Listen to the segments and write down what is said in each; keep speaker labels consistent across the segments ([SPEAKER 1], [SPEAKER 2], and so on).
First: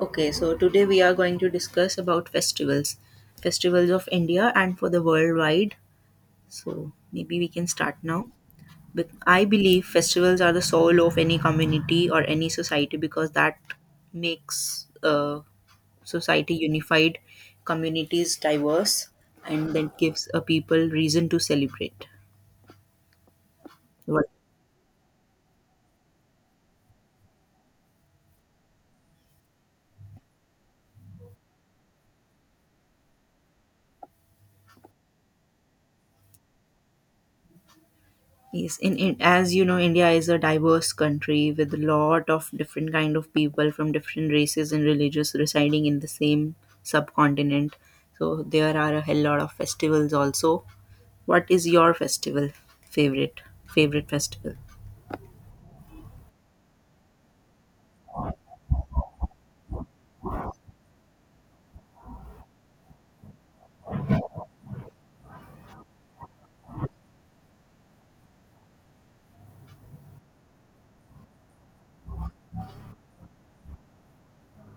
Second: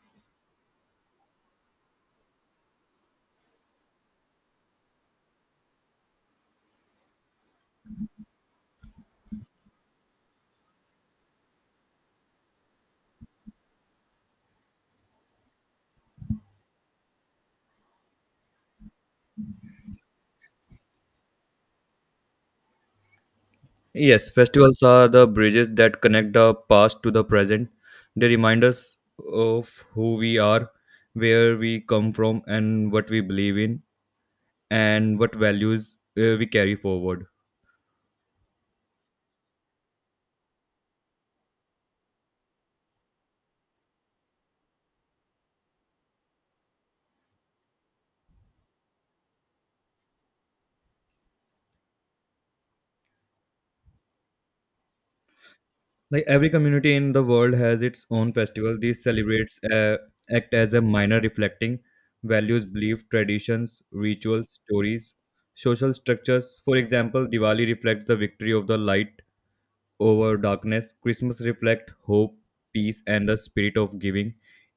[SPEAKER 1] Okay, so today we are going to discuss about festivals, festivals of India and for the worldwide. So maybe we can start now. But I believe festivals are the soul of any community or any society because that makes society unified, communities diverse, and that gives a people reason to celebrate. What?
[SPEAKER 2] Yes, festivals are the bridges that connect the past to the present. They remind us of who we are, where we come from, and what we believe in, and what values we carry forward.
[SPEAKER 1] Yes, in as you know, India is a diverse country with a lot of different kind of people from different races and religions residing in the same subcontinent. So there are a hell lot of festivals also. What is your festival favorite? Favorite festival?
[SPEAKER 2] Like every community in the world has its own festival. These celebrates act as a minor reflecting values, belief, traditions, rituals, stories, social structures. For example, Diwali reflects the victory of the light over darkness. Christmas reflects hope, peace, and the spirit of giving.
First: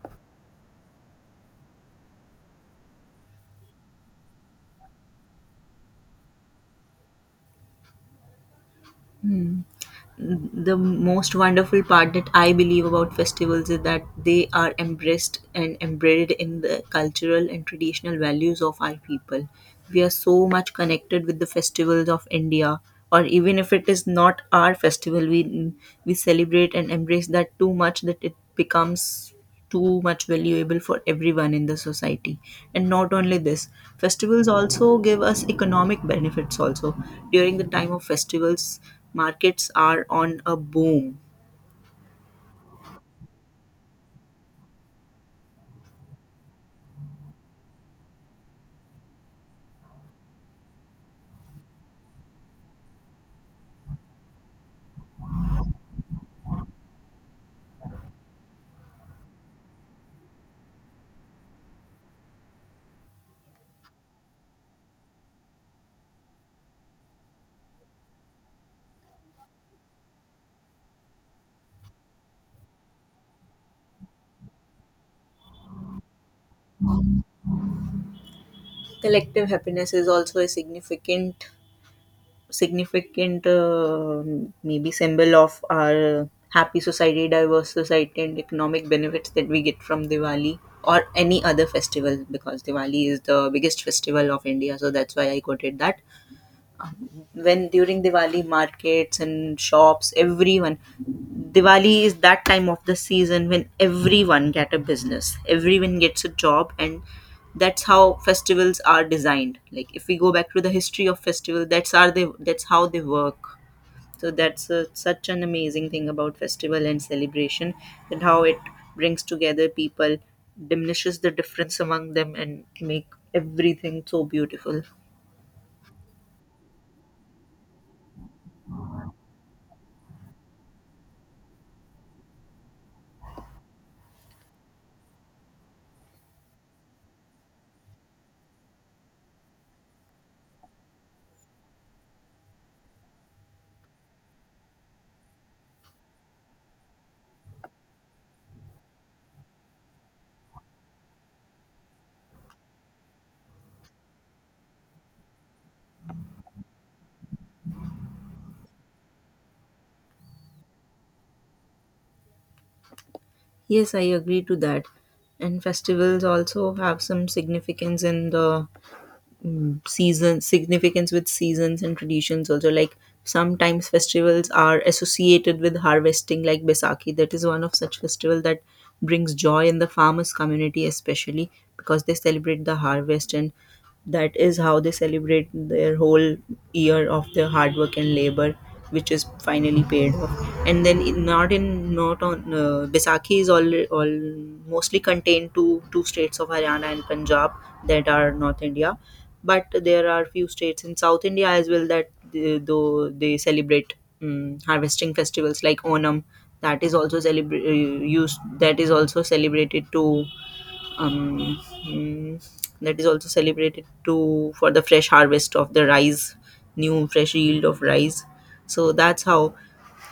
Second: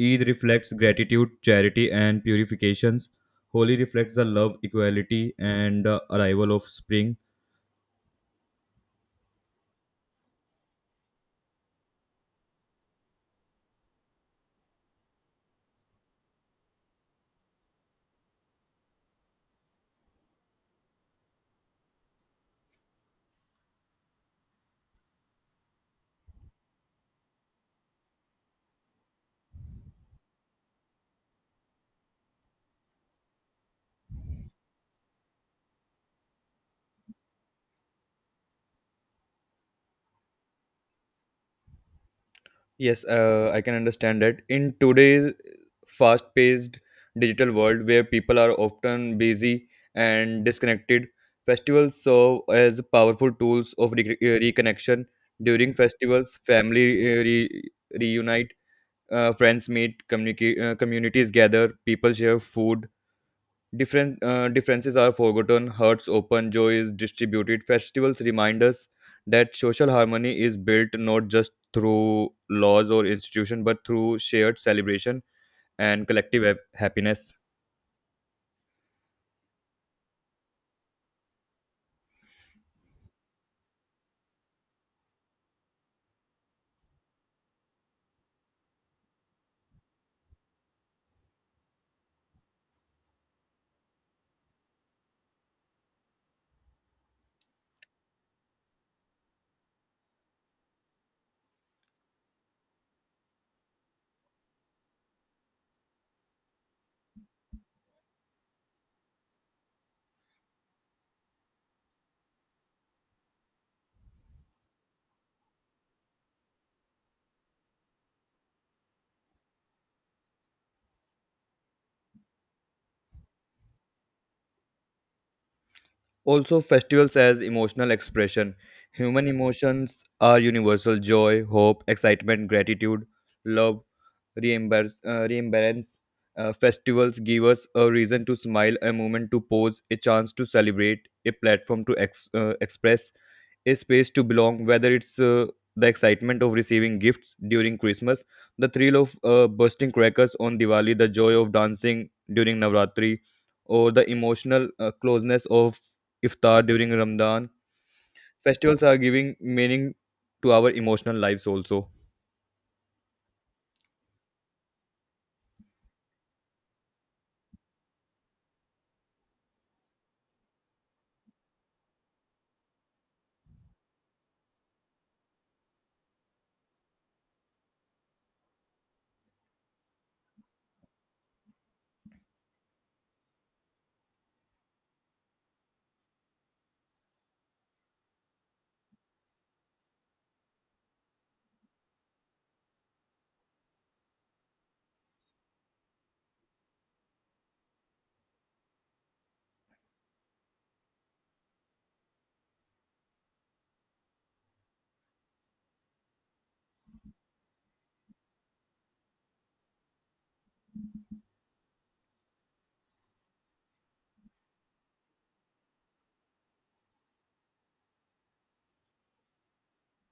[SPEAKER 2] Eid reflects gratitude, charity, and purifications. Holi reflects the love, equality, and the arrival of spring.
[SPEAKER 1] The most wonderful part that I believe about festivals is that they are embraced and embedded in the cultural and traditional values of our people. We are so much connected with the festivals of India, or even if it is not our festival, we celebrate and embrace that too much that it becomes too much valuable for everyone in the society, and not only this, festivals also give us economic benefits also. During the time of festivals, markets are on a boom.
[SPEAKER 2] Yes, I can understand that. In today's fast paced digital world where people are often busy and disconnected, festivals serve as powerful tools of reconnection. During festivals, family reunite, friends meet, communities gather, people share food, different differences are forgotten, hearts open, joy is distributed. Festivals remind us that social harmony is built not just through laws or institution but through shared celebration and collective happiness.
[SPEAKER 1] Collective happiness is also a significant significant maybe symbol of our happy society, diverse society, and economic benefits that we get from Diwali or any other festival, because Diwali is the biggest festival of India, so that's why I quoted that. When during Diwali, markets and shops, everyone, Diwali is that time of the season when everyone get a business, everyone gets a job, and that's how festivals are designed. Like if we go back to the history of festival, that's how they work. So that's a, such an amazing thing about festival and celebration, and how it brings together people, diminishes the difference among them, and make everything so beautiful.
[SPEAKER 2] Also, festivals as emotional expression. Human emotions are universal: joy, hope, excitement, gratitude, love, reimbalance. Festivals give us a reason to smile, a moment to pause, a chance to celebrate, a platform to express, a space to belong, whether it's the excitement of receiving gifts during Christmas, the thrill of bursting crackers on Diwali, the joy of dancing during Navratri, or the emotional closeness of iftar during Ramadan. Festivals are giving meaning to our emotional lives also.
[SPEAKER 1] Yes, I agree to that. And festivals also have some significance in the season, significance with seasons and traditions also, like sometimes festivals are associated with harvesting, like Besaki. That is one of such festival that brings joy in the farmers community especially, because they celebrate the harvest and that is how they celebrate their whole year of their hard work and labor, which is finally paid off. And then in not on Baisakhi is all mostly contained to two states of Haryana and Punjab, that are North India, but there are few states in South India as well that they, though they celebrate harvesting festivals like Onam. That is also celebra- used that is also um, mm, that is also celebrated to for the fresh harvest of the rice, new fresh yield of rice. So that's how,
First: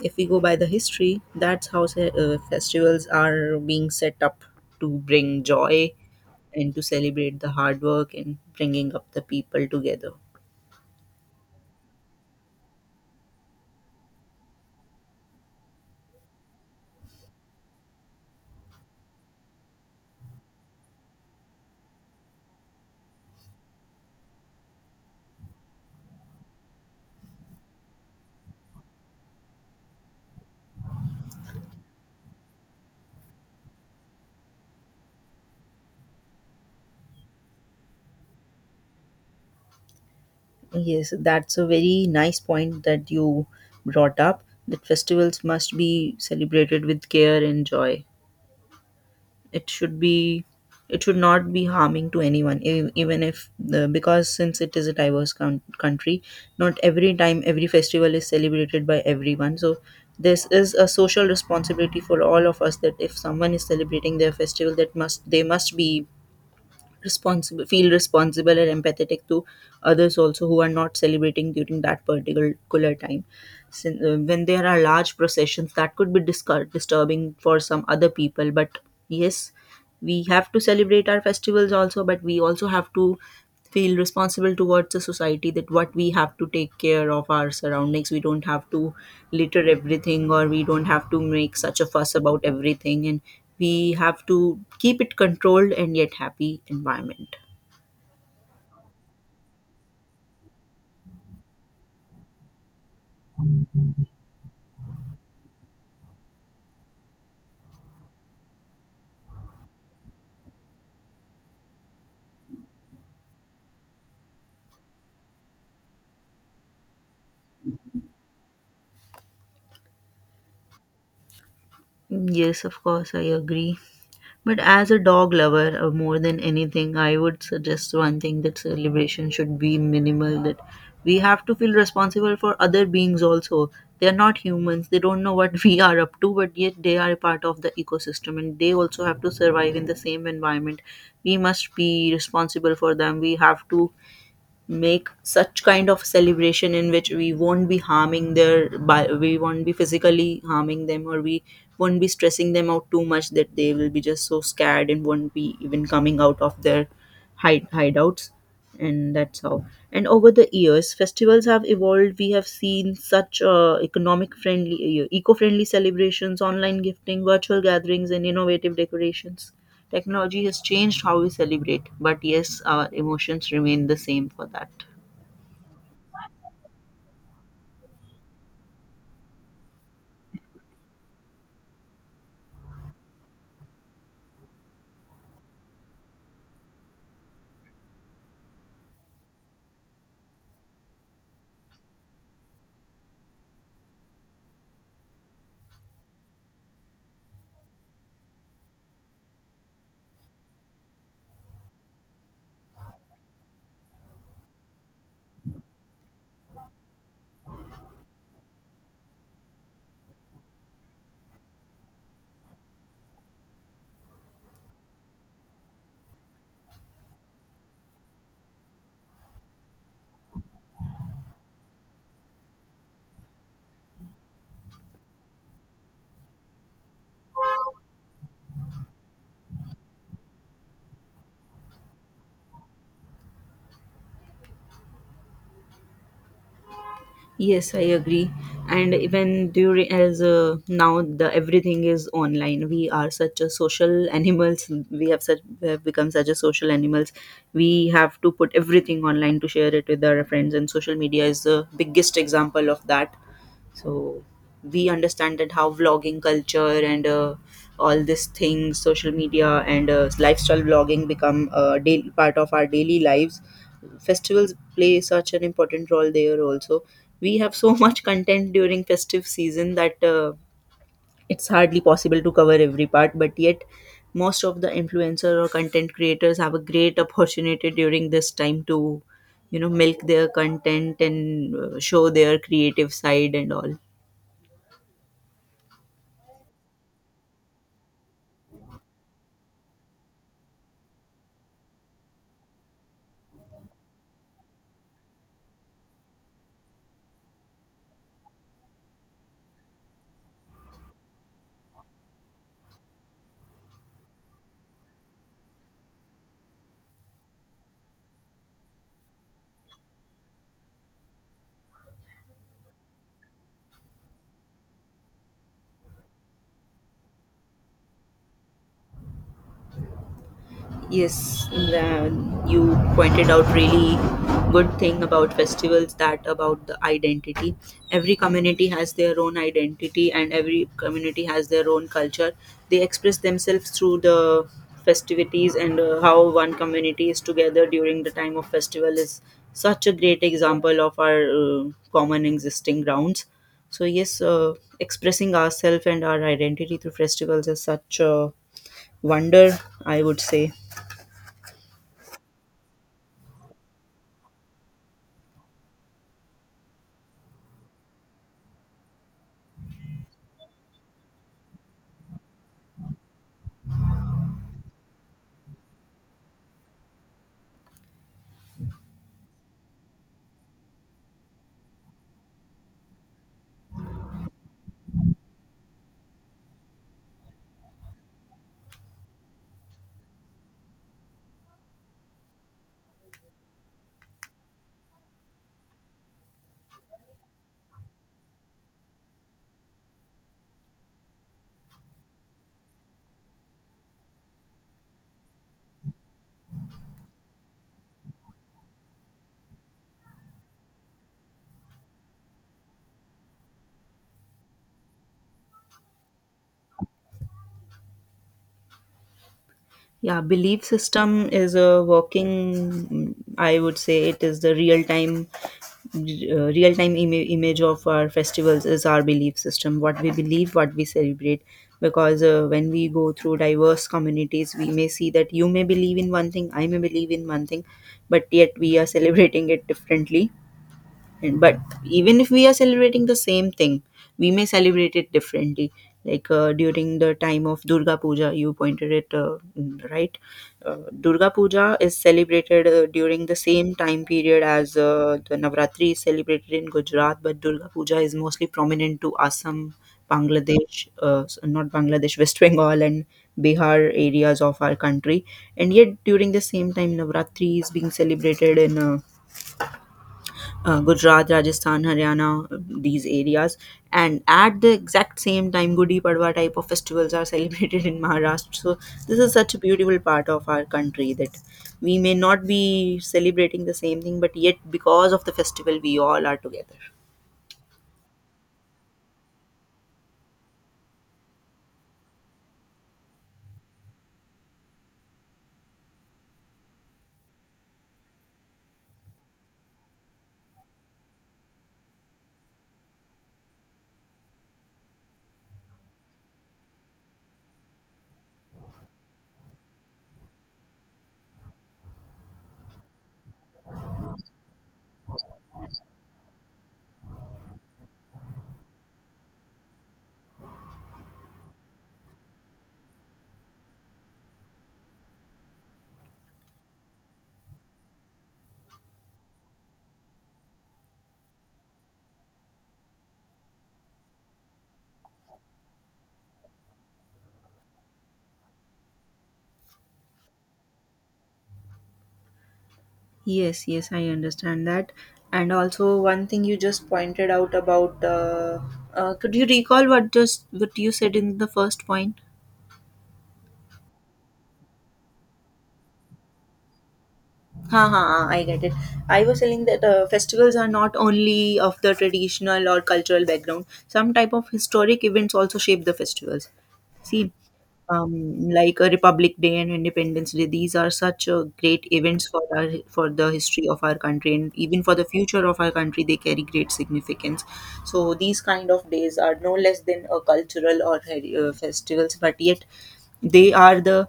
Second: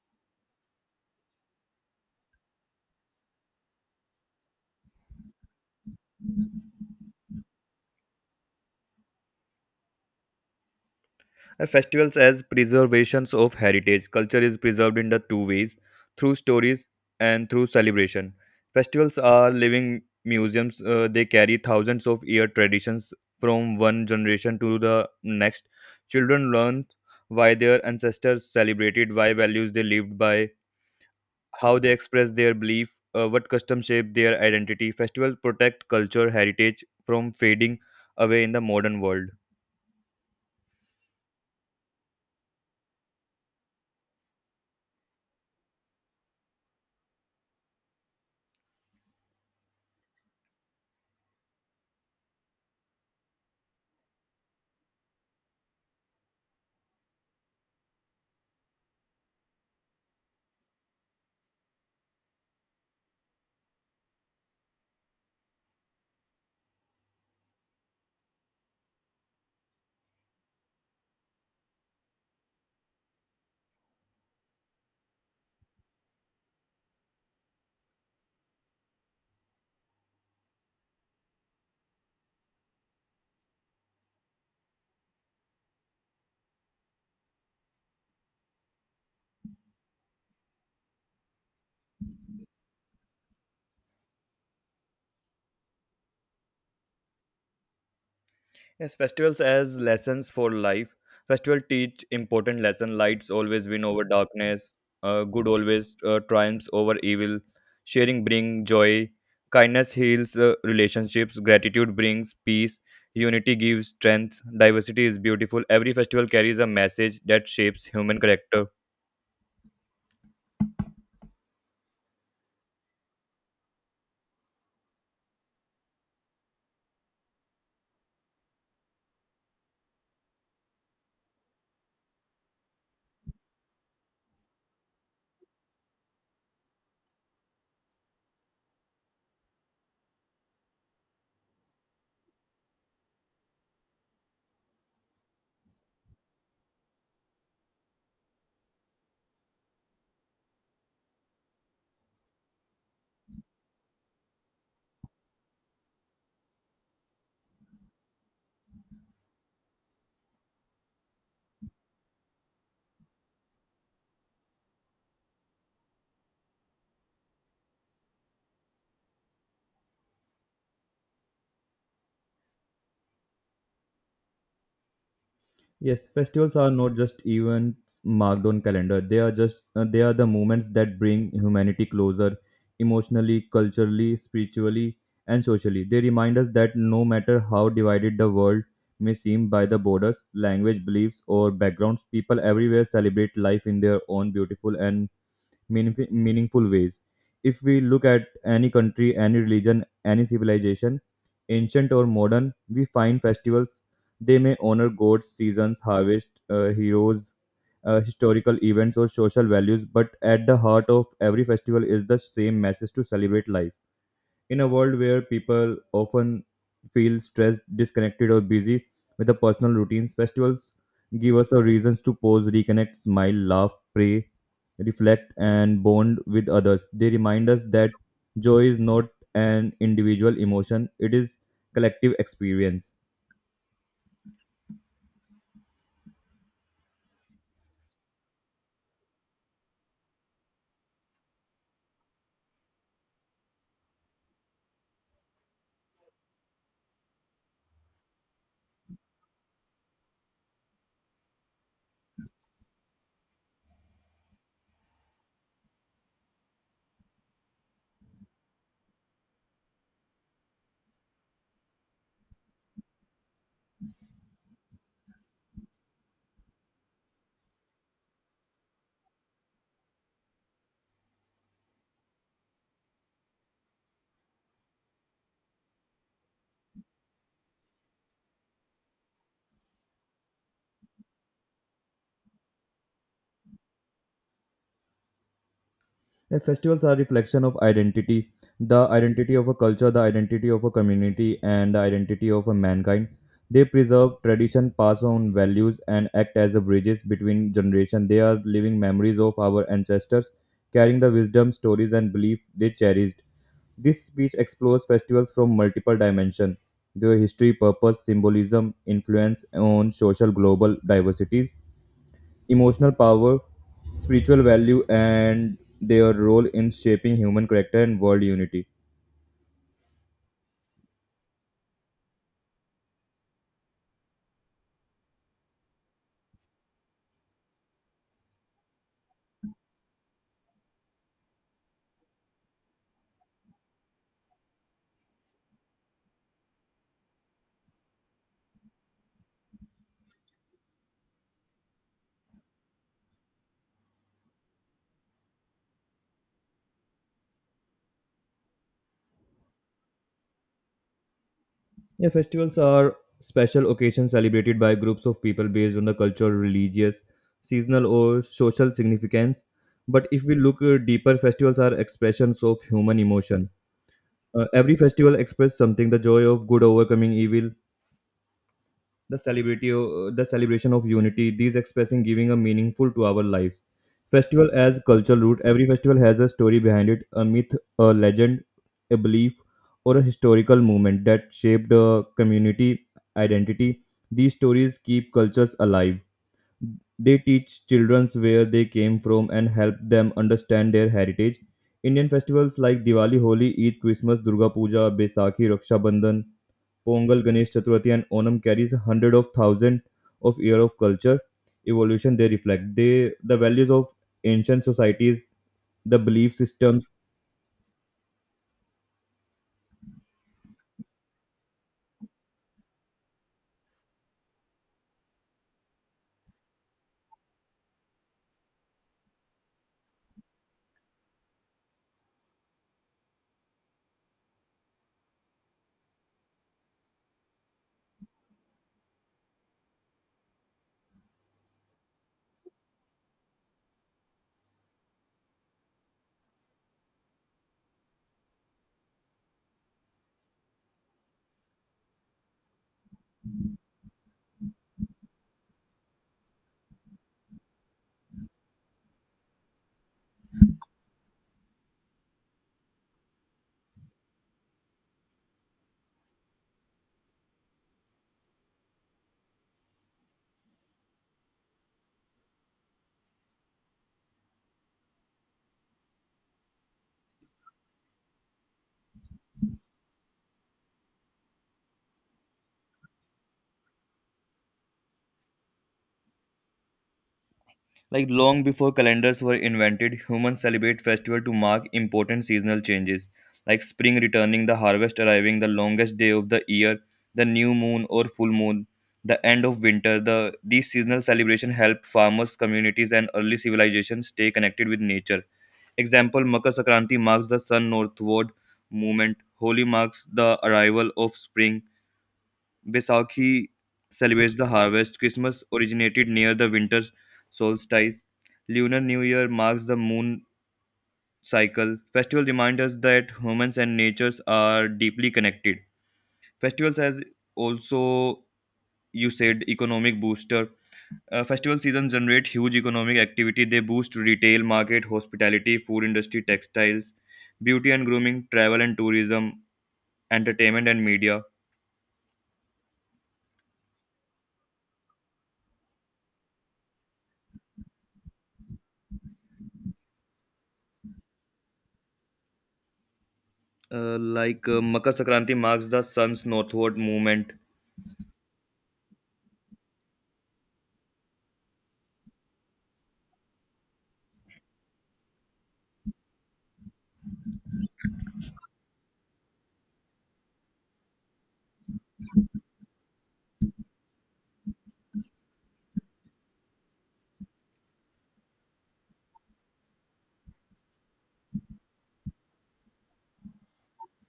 [SPEAKER 1] if we go by the history, that's how festivals are being set up, to bring joy and to celebrate the hard work and bringing up the people together.
[SPEAKER 2] Festivals as preservations of heritage. Culture is preserved in the two ways: through stories and through celebration. Festivals are living museums, they carry thousands of year traditions from one generation to the next. Children learn why their ancestors celebrated, why values they lived by, how they express their belief, what customs shape their identity. Festivals protect culture heritage from fading away in the modern world.
[SPEAKER 1] Yes, that's a very nice point that you brought up, that festivals must be celebrated with care and joy. It should be, it should not be harming to anyone, even if the, because since it is a diverse country, not every time every festival is celebrated by everyone. So this is a social responsibility for all of us, that if someone is celebrating their festival, that must they must be responsible, feel responsible and empathetic to others also, who are not celebrating during that particular time. When there are large processions, that could be disturbing for some other people, but yes, we have to celebrate our festivals also, but we also have to feel responsible towards the society, that what we have to take care of our surroundings. We don't have to litter everything, or we don't have to make such a fuss about everything, and we have to keep it controlled and yet happy environment.
[SPEAKER 2] Yes, festivals as lessons for life. Festival teach important lesson. Lights always win over darkness. Good always triumphs over evil. Sharing bring joy. Kindness heals relationships. Gratitude brings peace. Unity gives strength. Diversity is beautiful. Every festival carries a message that shapes human character.
[SPEAKER 1] Yes, of course, I agree. But as a dog lover, more than anything, I would suggest one thing, that celebration should be minimal. That we have to feel responsible for other beings also. They are not humans. They don't know what we are up to, but yet they are a part of the ecosystem and they also have to survive in the same environment. We must be responsible for them. We have to make such kind of celebration in which we won't be harming their by, we won't be physically harming them, or we won't be stressing them out too much that they will be just so scared and won't be even coming out of their hideouts. And that's how, and over the years festivals have evolved, we have seen such economic friendly eco-friendly celebrations, online gifting, virtual gatherings, and innovative decorations. Technology has changed how we celebrate, but yes, our emotions remain the same for that.
[SPEAKER 2] Yes, festivals are not just events marked on calendar. They are just they are the moments that bring humanity closer emotionally, culturally, spiritually, and socially. They remind us that no matter how divided the world may seem by the borders, language, beliefs, or backgrounds, people everywhere celebrate life in their own beautiful and meaningful ways. If we look at any country, any religion, any civilization, ancient or modern, we find festivals. They may honor gods, seasons, harvest, heroes, historical events, or social values, but at the heart of every festival is the same message to celebrate life. In a world where people often feel stressed, disconnected, or busy with their personal routines, festivals give us a reasons to pause, reconnect, smile, laugh, pray, reflect, and bond with others. They remind us that joy is not an individual emotion; it is collective experience.
[SPEAKER 1] Yes, I agree. And even during, as now the everything is online. We are such a social animals. We have become such a social animals. We have to put everything online to share it with our friends, and social media is the biggest example of that. So we understand that how vlogging culture and all these things, social media and lifestyle vlogging become a daily part of our daily lives. Festivals play such an important role there also. We have so much content during festive season that it's hardly possible to cover every part, but yet most of the influencer or content creators have a great opportunity during this time to, you know, milk their content and show their creative side and all.
[SPEAKER 2] And festivals are reflection of identity, the identity of a culture, the identity of a community, and the identity of a mankind. They preserve tradition, pass on values, and act as a bridges between generations. They are living memories of our ancestors, carrying the wisdom, stories, and belief they cherished. This speech explores festivals from multiple dimensions: their history, purpose, symbolism, influence on social global diversities, emotional power, spiritual value, and their role in shaping human character and world unity.
[SPEAKER 1] Yes, the, you pointed out really good thing about festivals, that about the identity. Every community has their own identity and every community has their own culture. They express themselves through the festivities, and how one community is together during the time of festival is such a great example of our common existing grounds. So yes, expressing ourselves and our identity through festivals is such a wonder, I would say.
[SPEAKER 2] Yeah, festivals are special occasions celebrated by groups of people based on the cultural, religious, seasonal, or social significance. But if we look deeper, festivals are expressions of human emotion. Every festival expresses something: the joy of good overcoming evil, the celebrity the celebration of unity, these expressing giving a meaningful to our lives. Festival as cultural root: every festival has a story behind it, a myth, a legend, a belief, or a historical movement that shaped a community identity. These stories keep cultures alive. They teach children where they came from and help them understand their heritage. Indian festivals like Diwali, Holi, Eid, Christmas, Durga Puja, Baisakhi, Raksha Bandhan, Pongal, Ganesh Chaturthi, and Onam carries hundreds of thousands of years of culture evolution they reflect. They the values of ancient societies, the belief systems.
[SPEAKER 1] Yeah, belief system is a working. I would say it is the real time image of our festivals is our belief system. What we believe, what we celebrate, because when we go through diverse communities, we may see that you may believe in one thing, I may believe in one thing, but yet we are celebrating it differently. And, but even if we are celebrating the same thing, we may celebrate it differently, like during the time of Durga Puja, you pointed it, right. Durga Puja is celebrated during the same time period as the Navratri is celebrated in Gujarat, but Durga Puja is mostly prominent to Assam, Bangladesh, not Bangladesh, West Bengal and Bihar areas of our country. And yet during the same time Navratri is being celebrated in Gujarat, Rajasthan, Haryana, these areas. And at the exact same time, Gudi Padwa type of festivals are celebrated in Maharashtra. So this is such a beautiful part of our country, that we may not be celebrating the same thing, but yet because of the festival, we all are together.
[SPEAKER 2] Like long before calendars were invented, humans celebrate festival to mark important seasonal changes, like spring returning, the harvest arriving, the longest day of the year, the new moon or full moon, the end of winter. These seasonal celebration help farmers, communities, and early civilizations stay connected with nature. Example: Makar Sakranti marks the sun northward movement, Holi marks the arrival of spring, Vaisakhi celebrates the harvest, Christmas originated near the winter solstice, Lunar New Year marks the moon cycle. Festival remind us that humans and natures are deeply connected. Festivals as also you said economic booster. Festival seasons generate huge economic activity. They boost retail market, hospitality, food industry, textiles, beauty and grooming, travel and tourism, entertainment and media.
[SPEAKER 1] Yes, yes, I understand that. And also, one thing you just pointed out about could you recall what just what you said in the first point?
[SPEAKER 2] Like Makar Sakranti marks the sun's northward movement.
[SPEAKER 1] Ha ha, ha, I get it. I was telling that festivals are not only of the traditional or cultural background. Some type of historic events also shape the festivals. See, like a Republic Day and Independence Day, these are such great events for our, for the history of our country and even for the future of our country. They carry great significance. So these kind of days are no less than a cultural or festivals, but yet they are the,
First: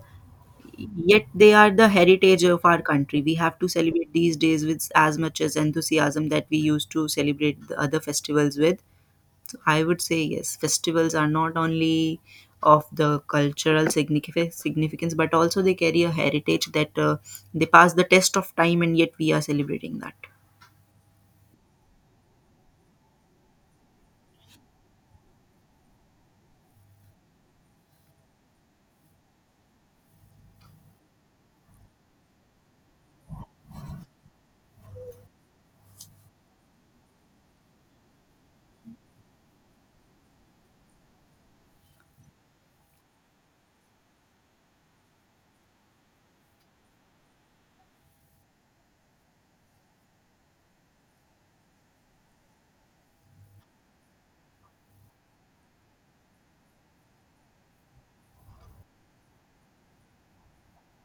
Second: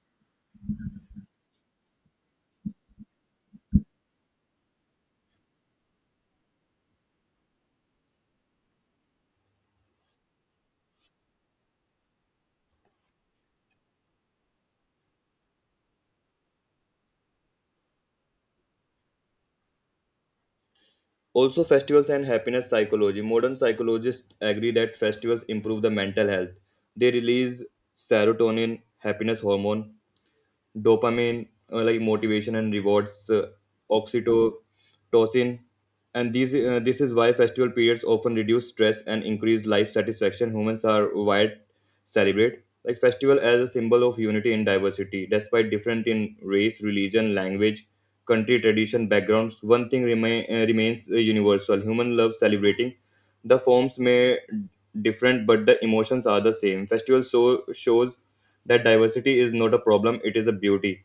[SPEAKER 1] yet they are the heritage of our country. We have to celebrate these days with as much as enthusiasm that we used to celebrate the other festivals with. So I would say yes, festivals are not only of the cultural significance, but also they carry a heritage that they pass the test of time, and yet we are celebrating that.
[SPEAKER 2] Also, festivals and happiness psychology. Modern psychologists agree that festivals improve the mental health. They release serotonin, happiness hormone, dopamine, like motivation and rewards, oxytocin, and these this is why festival periods often reduce stress and increase life satisfaction. Humans are wired to celebrate, like festival as a symbol of unity in diversity, despite different in race, religion, language, country, tradition, backgrounds. One thing remains universal: human love celebrating. The forms may different, but the emotions are the same. Festival so shows that diversity is not a problem; it is a beauty.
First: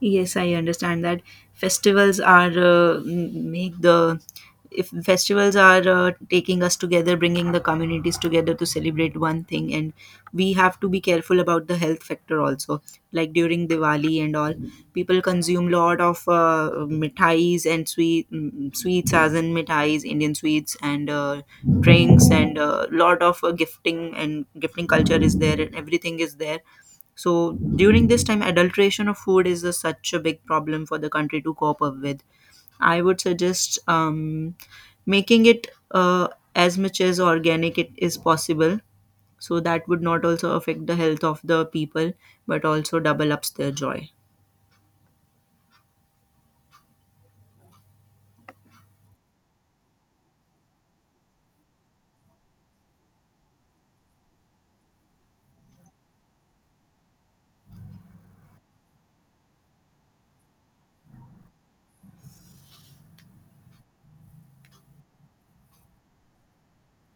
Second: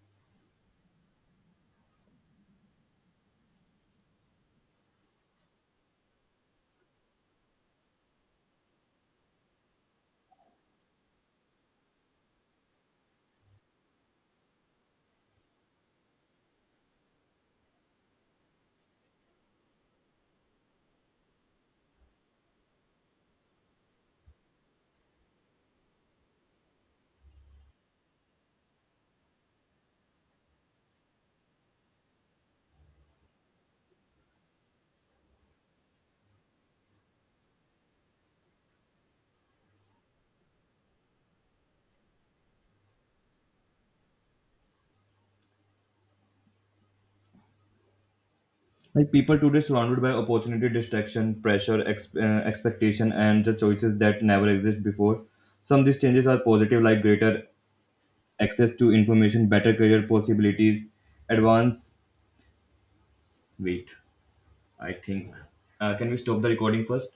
[SPEAKER 1] Yes, I understand that festivals are make the, if festivals are taking us together, bringing the communities together to celebrate one thing, and we have to be careful about the health factor also. Like during Diwali and all, people consume lot of mithais and sweets, as in mithais, Indian sweets, and drinks, and lot of gifting and gifting culture is there and everything is there. So during this time, adulteration of food is a, such a big problem for the country to cope up with. I would suggest making it as much as organic it is possible. So that would not also affect the health of the people, but also double ups their joy.
[SPEAKER 2] Like people today surrounded by opportunity, distraction, pressure, expectation, and the choices that never exist before. Some of these changes are positive, like greater access to information, better career possibilities, advance. Wait, I think. Can we stop the recording first?